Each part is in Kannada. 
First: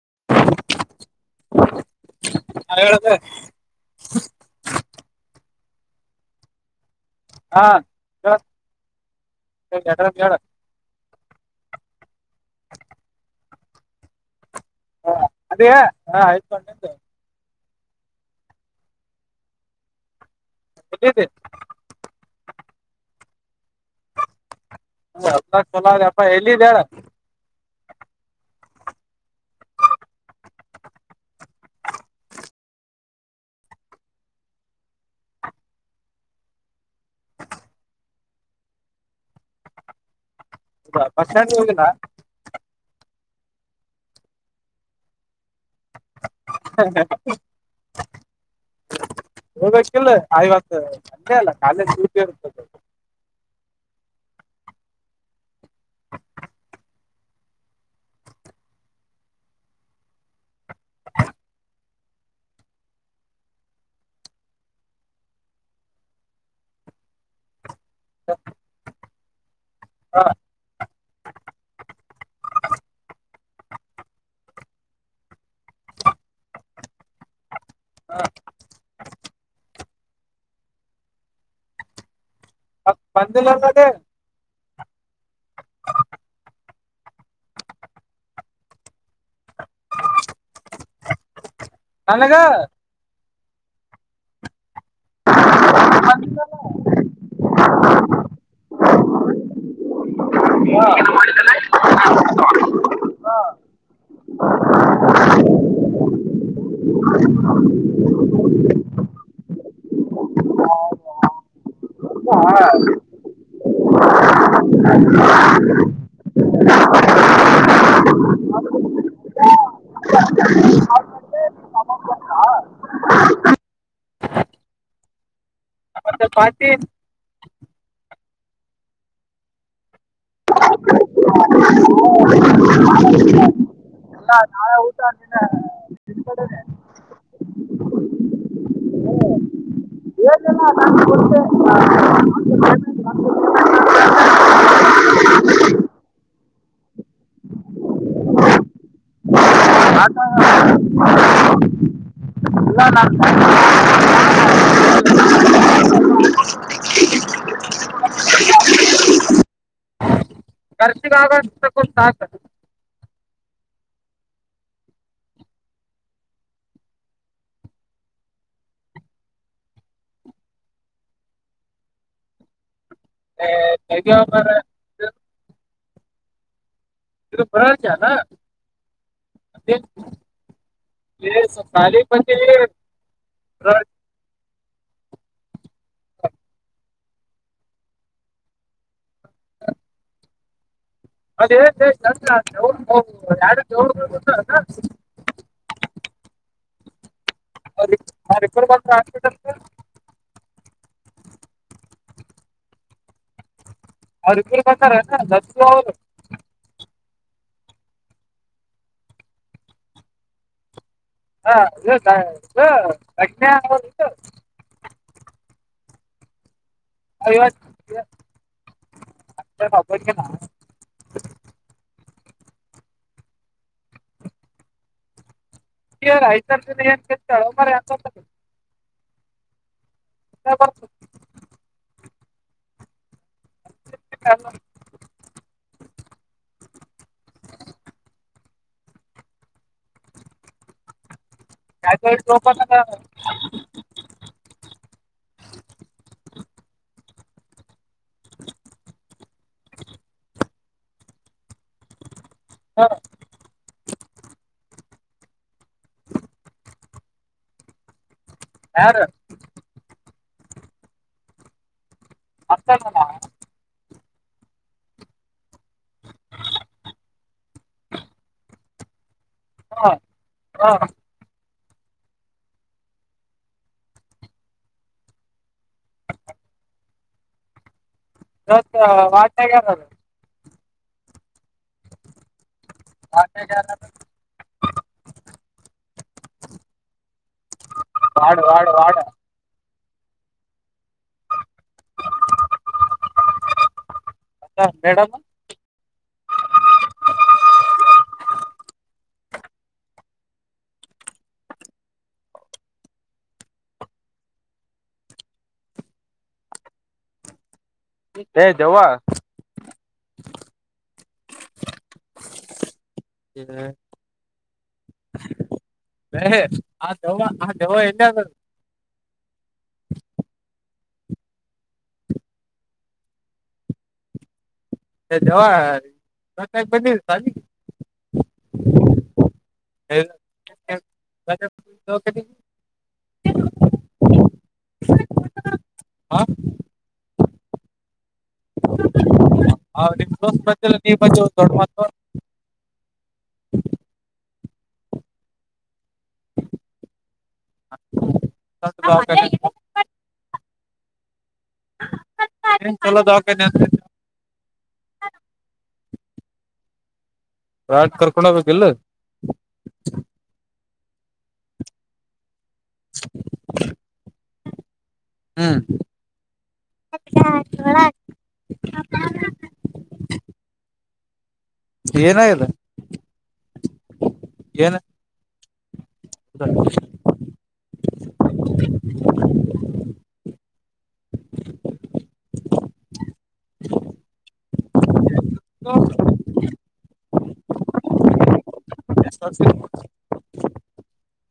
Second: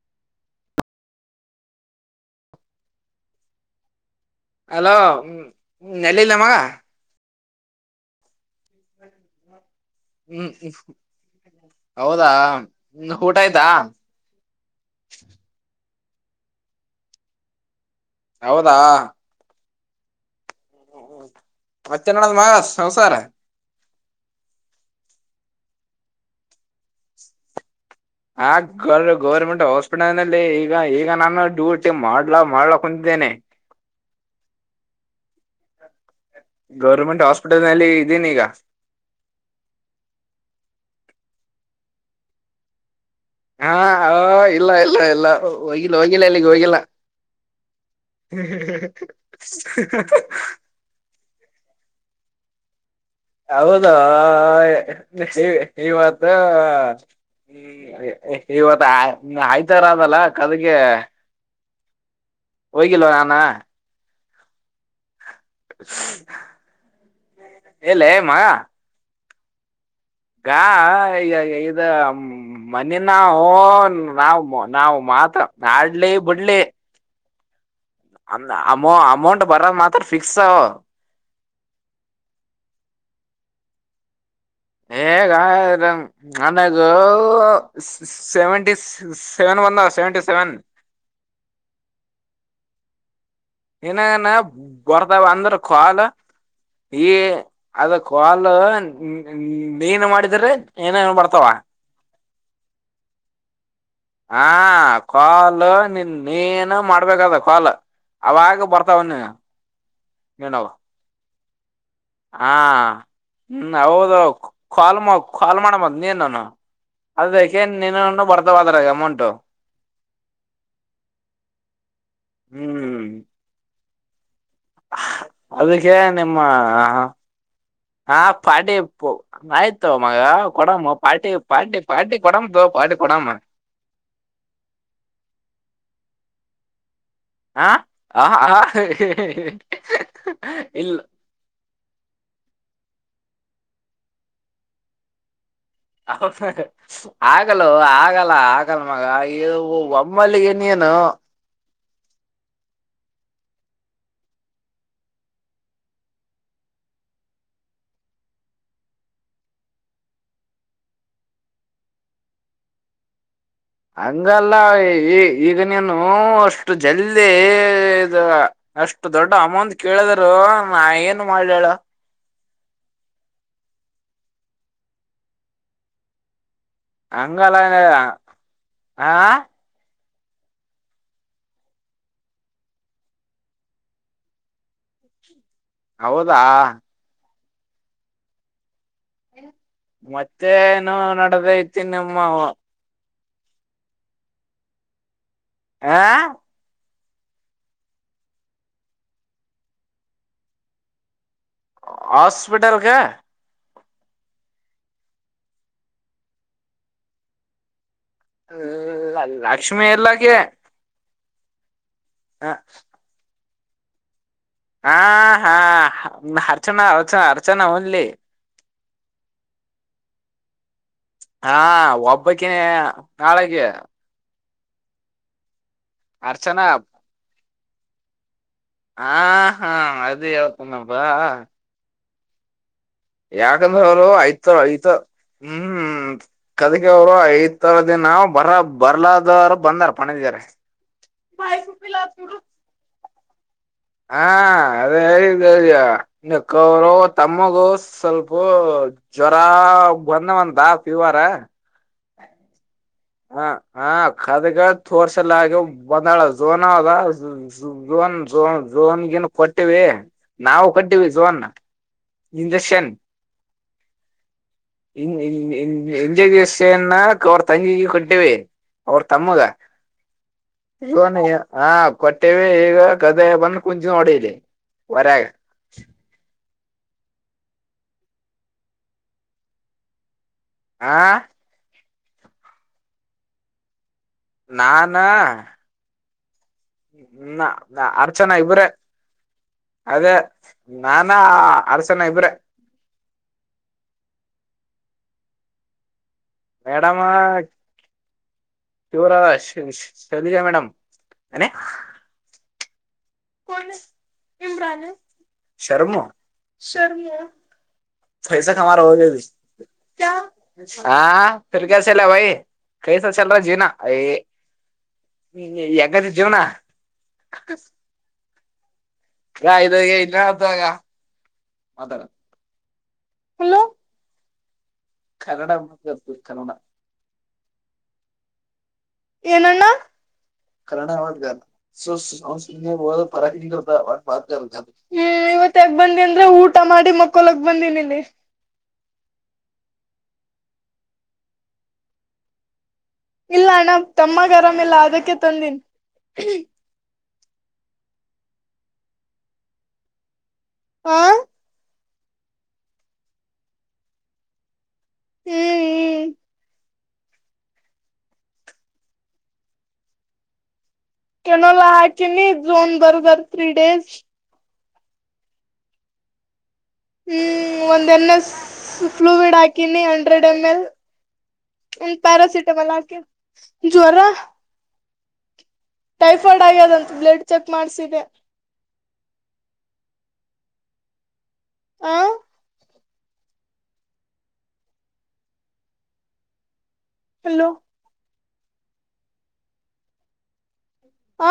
[unintelligible] [inaudible] ಹಲೋ ಎಲ್ಲಿಲ್ ಮ [unintelligible] ಹಾ [unintelligible] ಅಡ್ರೆಸ್ ಹೇಳ [unintelligible] ಹ್ಮ್ ಹೌದಾ ಊಟ ಆಯ್ತಾ ಹ ಅದ ಹಾ ಆಯತ್ಕೊಂಡ ನಿಂತು [unintelligible] ಹೌದಾ [unintelligible] [unintelligible] ಸಂಸಾರ [unintelligible] [unintelligible] ಅಪ್ಪ ಎಲ್ಲಿದ್ದ್ಯಾ [unintelligible] ಡ ಆ ಗ ಗೌರ್ಮೆಂಟ್ ಹಾಸ್ಪಿಟಲ್ ನಲ್ಲಿ ಈಗ ಈಗ ನಾನು ಡ್ಯೂಟಿ ಮಾಡ್ಲಾ ಮಾಡ್ಲಕ್ ಕುಂದ [unintelligible] ನೆ [unintelligible] ಗೌರ್ಮೆಂಟ್ ಹಾಸ್ಪಿಟಲ್ ನಲ್ಲಿ ಇದೀನಿ ಈಗ [inaudible] [unintelligible] ಹೌದಾ ಬಸ್ ಸ್ಟ್ಯಾಂಡ್ಗೆ ಹೋಗಿಲ್ಲ ಹಾ ಹೌ ಇಲ್ಲ ಇಲ್ಲ ಇಲ್ಲ ಹೋಗಿಲ್ಲ ಹೋಗಿಲ್ಲ ಎಲ್ಲಿಗೆ ಹೋಗಿಲ್ಲ. ಹೋಗಬೇಕ್ ಇಲ್ಲ ಇವತ್ತು ಹತ್ತರಲ್ಲ ಕಾಲೇಜ್ ಬ [unintelligible] ಹೌದಾ ಇವತ್ತ್ ಹ್ಮ್ ಇವತ್ತು ಆಯ್ತಾರ ಅದಲ್ಲ ಕದಗೆ ಹೋಗಿಲ ನಾನ ಎಲ್ಲೆ ಮ್ಮ ಗಾ ಈಗ ಇದ ಮ್ಮ ಮನಿನ ನಾವ್ ನಾವು ಮಾತ್ರ ಮಾಡ್ಲಿ ಬಿಡ್ಲಿ ಅ ಅಮೌ ಅಮೌಂಟ್ ಬರೊದ ಮಾತ್ರ ಫಿಕ್ಸ್ ಅ ಬಂದಿಲ್ಲ ಅಲ್ಲದೆ ಹೆ ಹಗ ನನಗೂ ಸೆವೆಂಟಿ ಸಿ ಸೆವೆನ್ ಒನ್ ಸೆವೆಂಟಿ ಸೆವೆನ್ ಅಲ್ಲಗ ಏನ್ ಏನ ಬರ್ತಾವ ಅಂದ್ರ ಕಾಲ್ ಈ ಅದ ಕಾಲು ಹ್ಮ್ ನೀನ್ ಮಾಡಿದ್ರೆ ಏನ ಏನ್ ಬರ್ತಾವ ಹಾ ಹಾ ಕಾಲು ನಿ ನೀನು ಮಾಡ್ ಮಾಡಬೇಕದ ಕಲ್ ಅವಾಗ ಬರ್ತಾವ ನೀ ನೀನವು ಹಾ [unintelligible] ಹ್ಮ್ ಹೌದ್ ಕಾಲ್ ಕಾಲ್ ಮಾಡ್ ನಾನು ಅದಕೇನ್ ನೀನು ಬರ್ತಾವ ಅದ್ರಗ ಅಮೌಂಟು ನಾ [unintelligible] ಹ್ ಅದಕ್ಕೆ ಮತ್ತೆ ನಿಮ್ಮ ಪಾರ್ಟಿ ಹಾ ಪಾರ್ಟಿ ಪು ಆಯ್ತು ಮಗ ಕೊಡಂಬ ಪಾರ್ಟಿ ಪಾರ್ಟಿ ಪಾರ್ಟಿ ಕೊಡಮ್ದು ಪಾರ್ಟ್ ಕೊಡಾಮ ಎಲ್ಲಾ ನಾಳೆ ಊಟಕ ತಿನ್ನಕೊಡನಿ ಹಾ ಆ ಹೆ ಹಿ ಹಿ ಏನೆನೊ ನಾನ್ ಕೊ [unintelligible] [unintelligible] ಹೌದೊ ಆಗೊಲ್ಲ ಆಗಲ್ಲ ಆಗಲ್ ಮಗ ಈ ಒಮ್ಮಲ್ಲಿ ಏನ್ ನೀನು ಇಲ್ಲ [unintelligible] ಹ್ಮ [unintelligible] [unintelligible] ಖರ್ಚಿಗಾಗಷ್ಟು ಕೊಡ್ ಸಾಕ್ ಹಂಗಲ್ಲ ಈಗ ನೀನು ಅಷ್ಟು ಜಲ್ದಿ ಇದ್ ಅಷ್ಟು ದೊಡ್ಡ ಅಮೌಂಟ್ ಕೇಳಿದರು ನಾ ಏನು ಮಾಡಲೆಳ್ ಹೆ ತಗಿಯೊ ಅಗ್ಯಾರೆ ತ ಹಂಗಲ್ಲ ಪರ [unintelligible] ಹಾ ಎ ಸಪಾಲಿ ಕುಂತಿ ರ್ ಹೌದಾ ಮತ್ತೆ ಅದೇ ಯಾರ [unintelligible] ಆ ಅವರಿಬ್ಬರ್ ಬಂದ್ರಾ ಹಾಸ್ಪಿಟಲ್ ಗ ಹಾಸ್ಪಿಟಲ್ ಗ ಅವರು ಇಬ್ಬರು ಬಂದಾರೆನ ಲಕ್ಷ್ಮಿವರು ಹ್ಮ ಅಲ್ಲ ಲಕ್ಷ್ಮಿ ಎಲ್ಲಕ ಹಾ ಇದು ಇದು ಕಟ್ನ ಆದು ಹಾ ಹಾ ಅರ್ಚನಾ ಅರ್ಚನಾ ಅರ್ಚನಾ ಹನ್ಲಿ ಅ ಬಪಕನಾ ಹಾ ಒಬ್ಬಕ ನಾಳೆಗೆ ರಾಯಚರ್ ಅರ್ಚನಾ ಏ ಚಳಂತ ಹಾ ಹಾ ಅದು ಯಾವತ್ತನಬ ಯಾಕಂದ್ರ ಅವರು ಐ್ ತ ಐತ ಹ್ಮ್ ಕದಗ ಅವರು ಐ್ ತರ ದಿನ ಬರ ಬರ್ಲಾದವರು ಬಂದಾರ ಪಂಡದಾರ [unintelligible] ಯಕ ತಪ ಹಾ ಅದೇ ಹೇಳಿದ್ದ್ಯಕ್ಕ ಅವರು ತಮ್ಮಗೂ ಸ್ವಲ್ಪ ಜ್ವರ ಬಂದವಂತ ಪವಾರ ಹ ಹ ಕದಗ ತೋರ್ಸಲ್ಲ ಆಗ ಬಂದಾಳ ಝೋನ್ ಅದೋನ್ ಝೋನ್ ಯಾರು ಝೋನ್ಗಿನ್ ಕೊಟ್ಟಿವ ನಾವು ಕೊಟ್ಟಿವವಿ ಝೋನ್ ಹತ್ತಿನ [unintelligible] ಎಜ್ೇ ಅವರ ತಂಗಿ ಕಟ್ಟವೇನ್ ಅವ್ರ ಹಾಂ ತಮ್ಮಗನ ಹಾ ಕೊಟ್ಟೇವಿ ಈಗ ಗದೆ ಬಂದು ಕುಂಚಿ ನೋಡಿಲಿ ಹೊರಗೆ ದಸ್ ವಗ ಆಾ ಆತ ಜ ನಾನಾ ್ಮ ಅರ್ಚನಾ ವಾರ್ಡ್ ಇಬರ ವಾರ್ಡ್ ವಾರ್ಡ್ ಅದೇ ನಾನಾ ಅರಸನ ಇಬ್ರೆ ಅ ಮೇಡಮ್ ಮೇಡಾಮ ಶರ ಶಲಿಜ ಮೇಡಮ ಇಮ್ರಾನ ಶರ್ಮಾ ಶರ್ಮ ಏ ಪೈಸ ದೆವ್ವ ಕಮಾರ ಹೋಗ ಹಾ ಕಸೆಲ್ಲ ಭ ಕೈಸ ಚಲ್ರ ಏ ಜೀನಾ ಯ ಎ ಕಾದ ಜವನಾ ಆ ದೆವ್ವ ಆ ದೆವ್ವ ಎಲ್ಲಿ ಅದ ಹ ಇದ ಇನ್ನ ಹತಾಗ ಮಾತಾಡ ಹಲೋ ಜವ ಕನ್ನಡ ಮಾತಾಡ್ತೀವಿ ನ ಕನ್ನಡ ಕ ಬನ ಸಾಲ ಏನ್ಣ ಕಣಾರ ಸ ಸಾಲಿ ಸಂಸ್ಕೃ ಪರಂಗತಾರ ಇವತ್ತಾಗ ಬಂದಿ ಹಾ ಅಂದ್ರೆ ಊಟ ಮಾಡಿ ಮಕ್ಕೊಲಗ್ ಬಂದಿಲ್ಲಿ ನೀ ಮೆ ದೊಡ್ ಮತ್ ಇಲ್ಲ ಅಣ್ಣ ತಮ್ಮಗೆ ಆರಾಮಿಲ್ಲ ಅದಕ್ಕೆ ತಂದೀನ್ಿ [inaudible] ಹಾ ಚಲೋ ದವಕ ನ ಹ್ಮ್ ಹ್ಮ್ ರಾಟ್ ಕರ್ಕೊಂಡೋಗಬೇಕಿಲ್ ಕೆನೋಲ ಹಕ ನೀ ಜಝೋನ್ ಬರ್ಗರ್ ತ್ರ್ರೀ ಡೇಸ್ ಹ್ಮ್ ಹ್ಮ್ ಒಂದ್ ಎಂ ಎಸ್ ಫ್ಲೂವಿಡ್ ಹಾಕಿನಿ ಹಂಡ್ರೆಡ್ ಎಮ್ ಎಲ್ ಏನಾಗಿದೆ ಪ್ಯಾರಾಸಿಟಮಲ್ ಹಾಕೆ ಜ್ವರ ಹ ಟೈಫಾಯ್ಡ್ ಆಗ್ಯದಂತ ಬ್ಲಡ್ ಚೆಕ್ ಮಾಡ್ಸಿದೆ ಆ ಹ್ಮ ಹಲೋ ಎಷ್ಟ ಆ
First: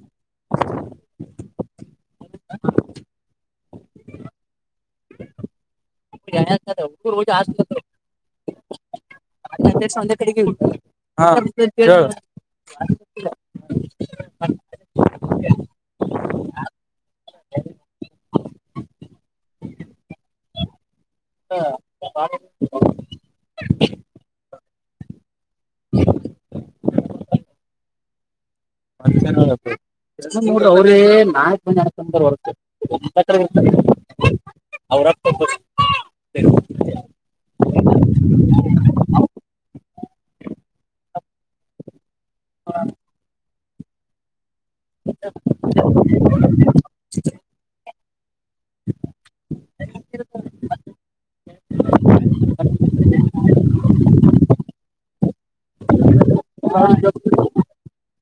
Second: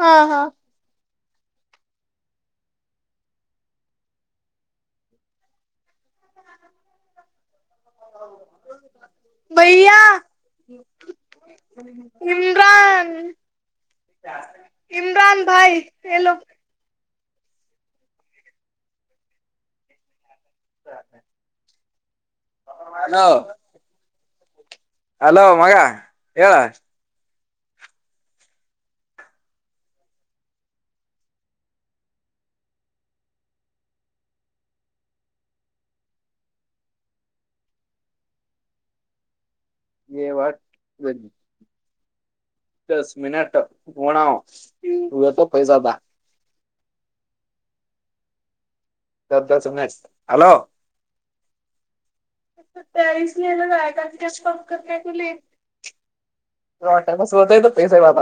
ಹಾ ಹಾ [unintelligible] ಹ ಭೈಯಾ ಇಮ್ರಾನ್ ಇಮ್ರಾನ್ ಬಾಯ್ ಎಲೋ [inaudible] ಹಾ ಅಲೋ ಮಗ ಹೇಳ [inaudible] [inaudible] ಎ ಅವ್ರೇ ನಾಲ್ಕು ಮ ನಕಂದ ಹೊರ್ತತ್ರ ಇರ್ತ [unintelligible] [inaudible] [unintelligible] ದಸ್ ಮಿನಟ್ ಗಣ [inaudible] ಹಲೋ [unintelligible] ಟಮಸ್ ಬೋತ್ತ ಪೈಸೆ ಬಾಗ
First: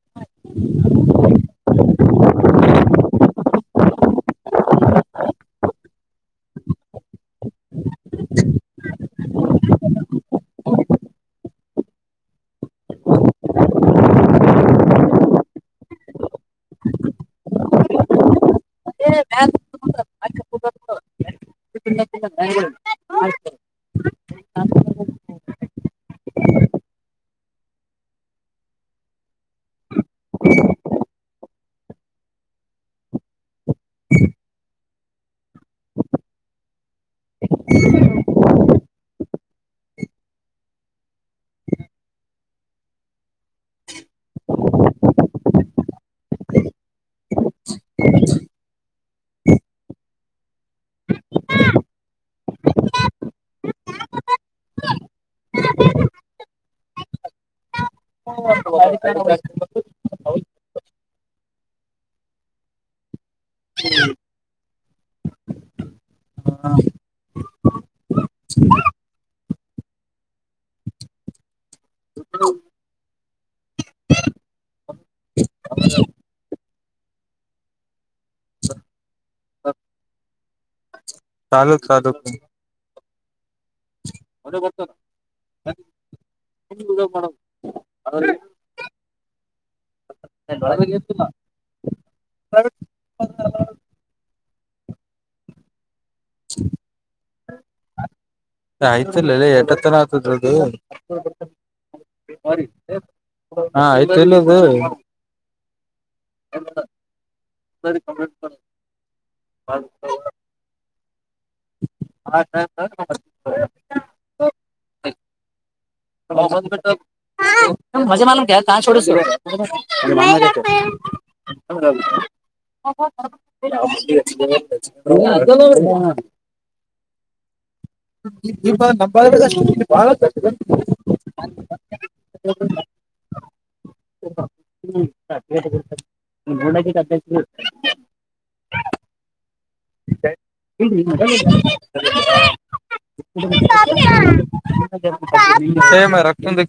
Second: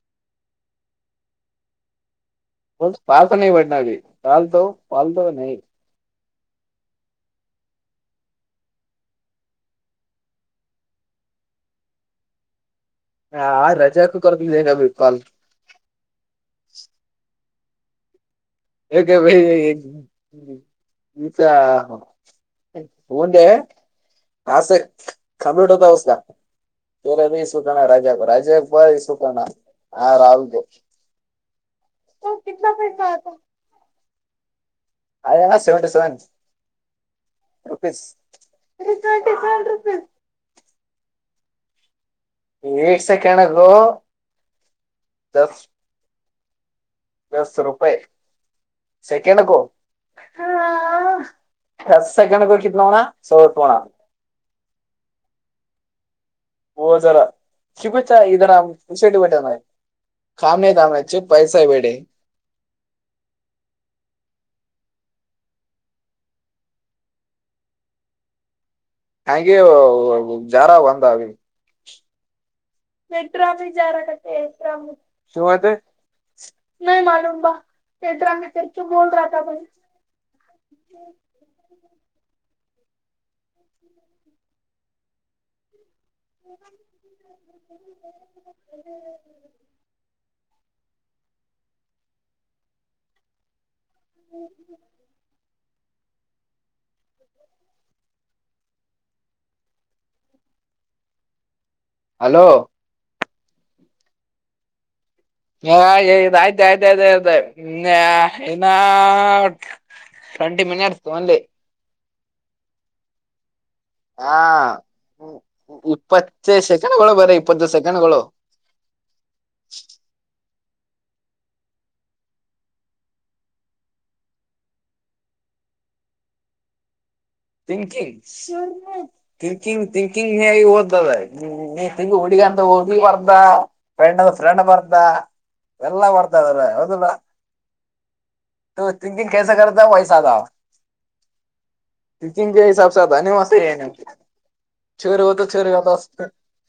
[inaudible] ಬ ಪಾಲತ ನೀ ಬಡ್ನಾ ಅಭ ಪಾಲತ ಪಾಲತ ನೀ ಹಾ ರಜಾಕೂ ಕೊತಗ ಕಲ್ [unintelligible] ಏ, ಬ್ಯಾಗ್ ತಗೊಂಡ್ಬಾ. ಹಾಕಿ ಕುಡ್ದು ಹೋಗ್ಬಿಡು. ತಿನ್ನಕ್ಕೆ ಇಲ್ಲ, ಬ್ಯಾಗ್ಗಳು. ನ್ ಆಯ್ತು, ಹಾಸ ನಾನು ಕಂಪ್ಯೂಟತ ಉಸ್ ತಲ್ಲ ನೀ ಸುಕಣ ರಾಜಾ ರಾಜಾ ಭ ಸುಕಣ ಹಾ ರಾವದು [unintelligible] ಆಯ ಸೆವೆನ್ಟು ಸೆವೆನ್ [unintelligible] ಎಕ ಸೆಕೆಂಡಗ ದಸ್ ದಸ್ ರೂಪೆ ಸೆಕೆಂಡ ಕ [unintelligible] [unintelligible] [inaudible] [unintelligible] ಕಾಮೇದ ಅಮಚು ಪೈಸಾ ವಡಿ ಹ್ಮ ಹಾಗಗೆ ಜಾರಾ ಒಂದ [unintelligible] [unintelligible] [unintelligible] ಚಾಲು ಚಾಲೂ [unintelligible] [unintelligible] ಳ [unintelligible] ಹ್ಮ್ ಹ್ಮ [unintelligible] ಆಯ್ತಲ್ಲಲ್ಲ ಎಟತ್ತನ ಆಗ್ತದ್ರದು ಹಲೋ ಹಾ ಆಯ್ತು ಎಲ್ಲದು ಹ ಆಯ್ತ ಆಯ್ತ ಆಯ್ತ ಹ ಟ್ವೆಂಟಿ ಮಿನಿಸ್ ಅಲ್ಲಿ ಆಯತಯ್ತ ಹಾ ಇಪ್ಪತ್ತೇ ಸೆಕೆಂಡ್ಗಳು ಬರೀ ಇಪ್ಪತ್ತು ಸೆಕೆಂಡ್ಗಳು ಮಜೆ ಮಾಲ ಕ ಕ ೋಡ ಸ ಹೌ ಹ ಥಿಂಕಿಂಗ್ ತಿಂಕಿಂಗ್ ಹ್ಮ್. ತಿಂಕಿಂಗ್ ಹೇಗ ಓದತದ ನೀಿ ಹುಡಿಗ ಅಂತ ಹ ಬರ್ ೆಂಡ ಫ್ರೆಂಡ್ ಬರ್ದ ಎಲ್ಲ ಬರ್ದ ಅದ್ರ ಯಾವದಲ್ ಥಿಂಕಿಂಗ ಕಸೆ ಕತ ವಹ ಸಾಾದ [unintelligible] ಟೀಚಿಂಗ್ ಹಿಸಬ್ ಸಾ ಧನ್ ಮಸ್ಏನು ಚೇರಿವತ ಚೇರಿ ಸೇಮ್ ರಕ್ತಂದ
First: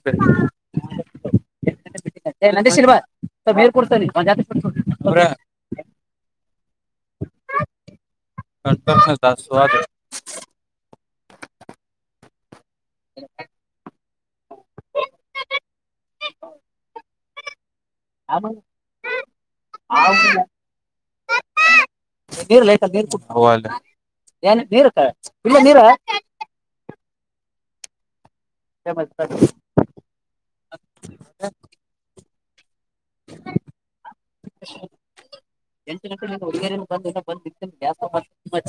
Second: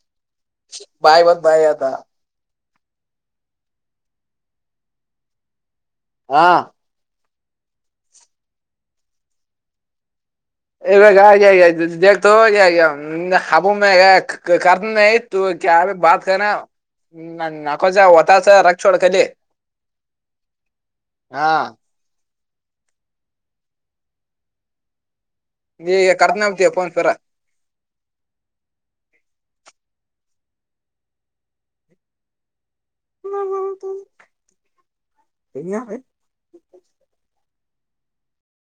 ಭಾಯ ಮಂದ ಬಾಯ ಅತ ನಂದೆ ಶಿಲ್ವ ಬೇರ್ ಕೊಡ್ತ ಒಂದ ಜಾ ಹಾ ಕ ದದು ಇ ಬತ ಹಬ್ಬ ಕರ್ ಇತ್ತುು ಬತ ಕ ನಕೋ ಜ ಹೊತಾಸ ರಕ್ಕ್ಷೋಡಕೆ ಹ ಹಾ ನೀರ್ಲ್ಲಯ್ತ ನೀರ್ ಏನ್ ನೀರು ನೀಗ ಕರ್ತನ್ತೀಯಪ್ಪೋನ್ಸರ ಮ ಹ ನ ಎಂಟು [unintelligible] ಗ್ಯಾಸ್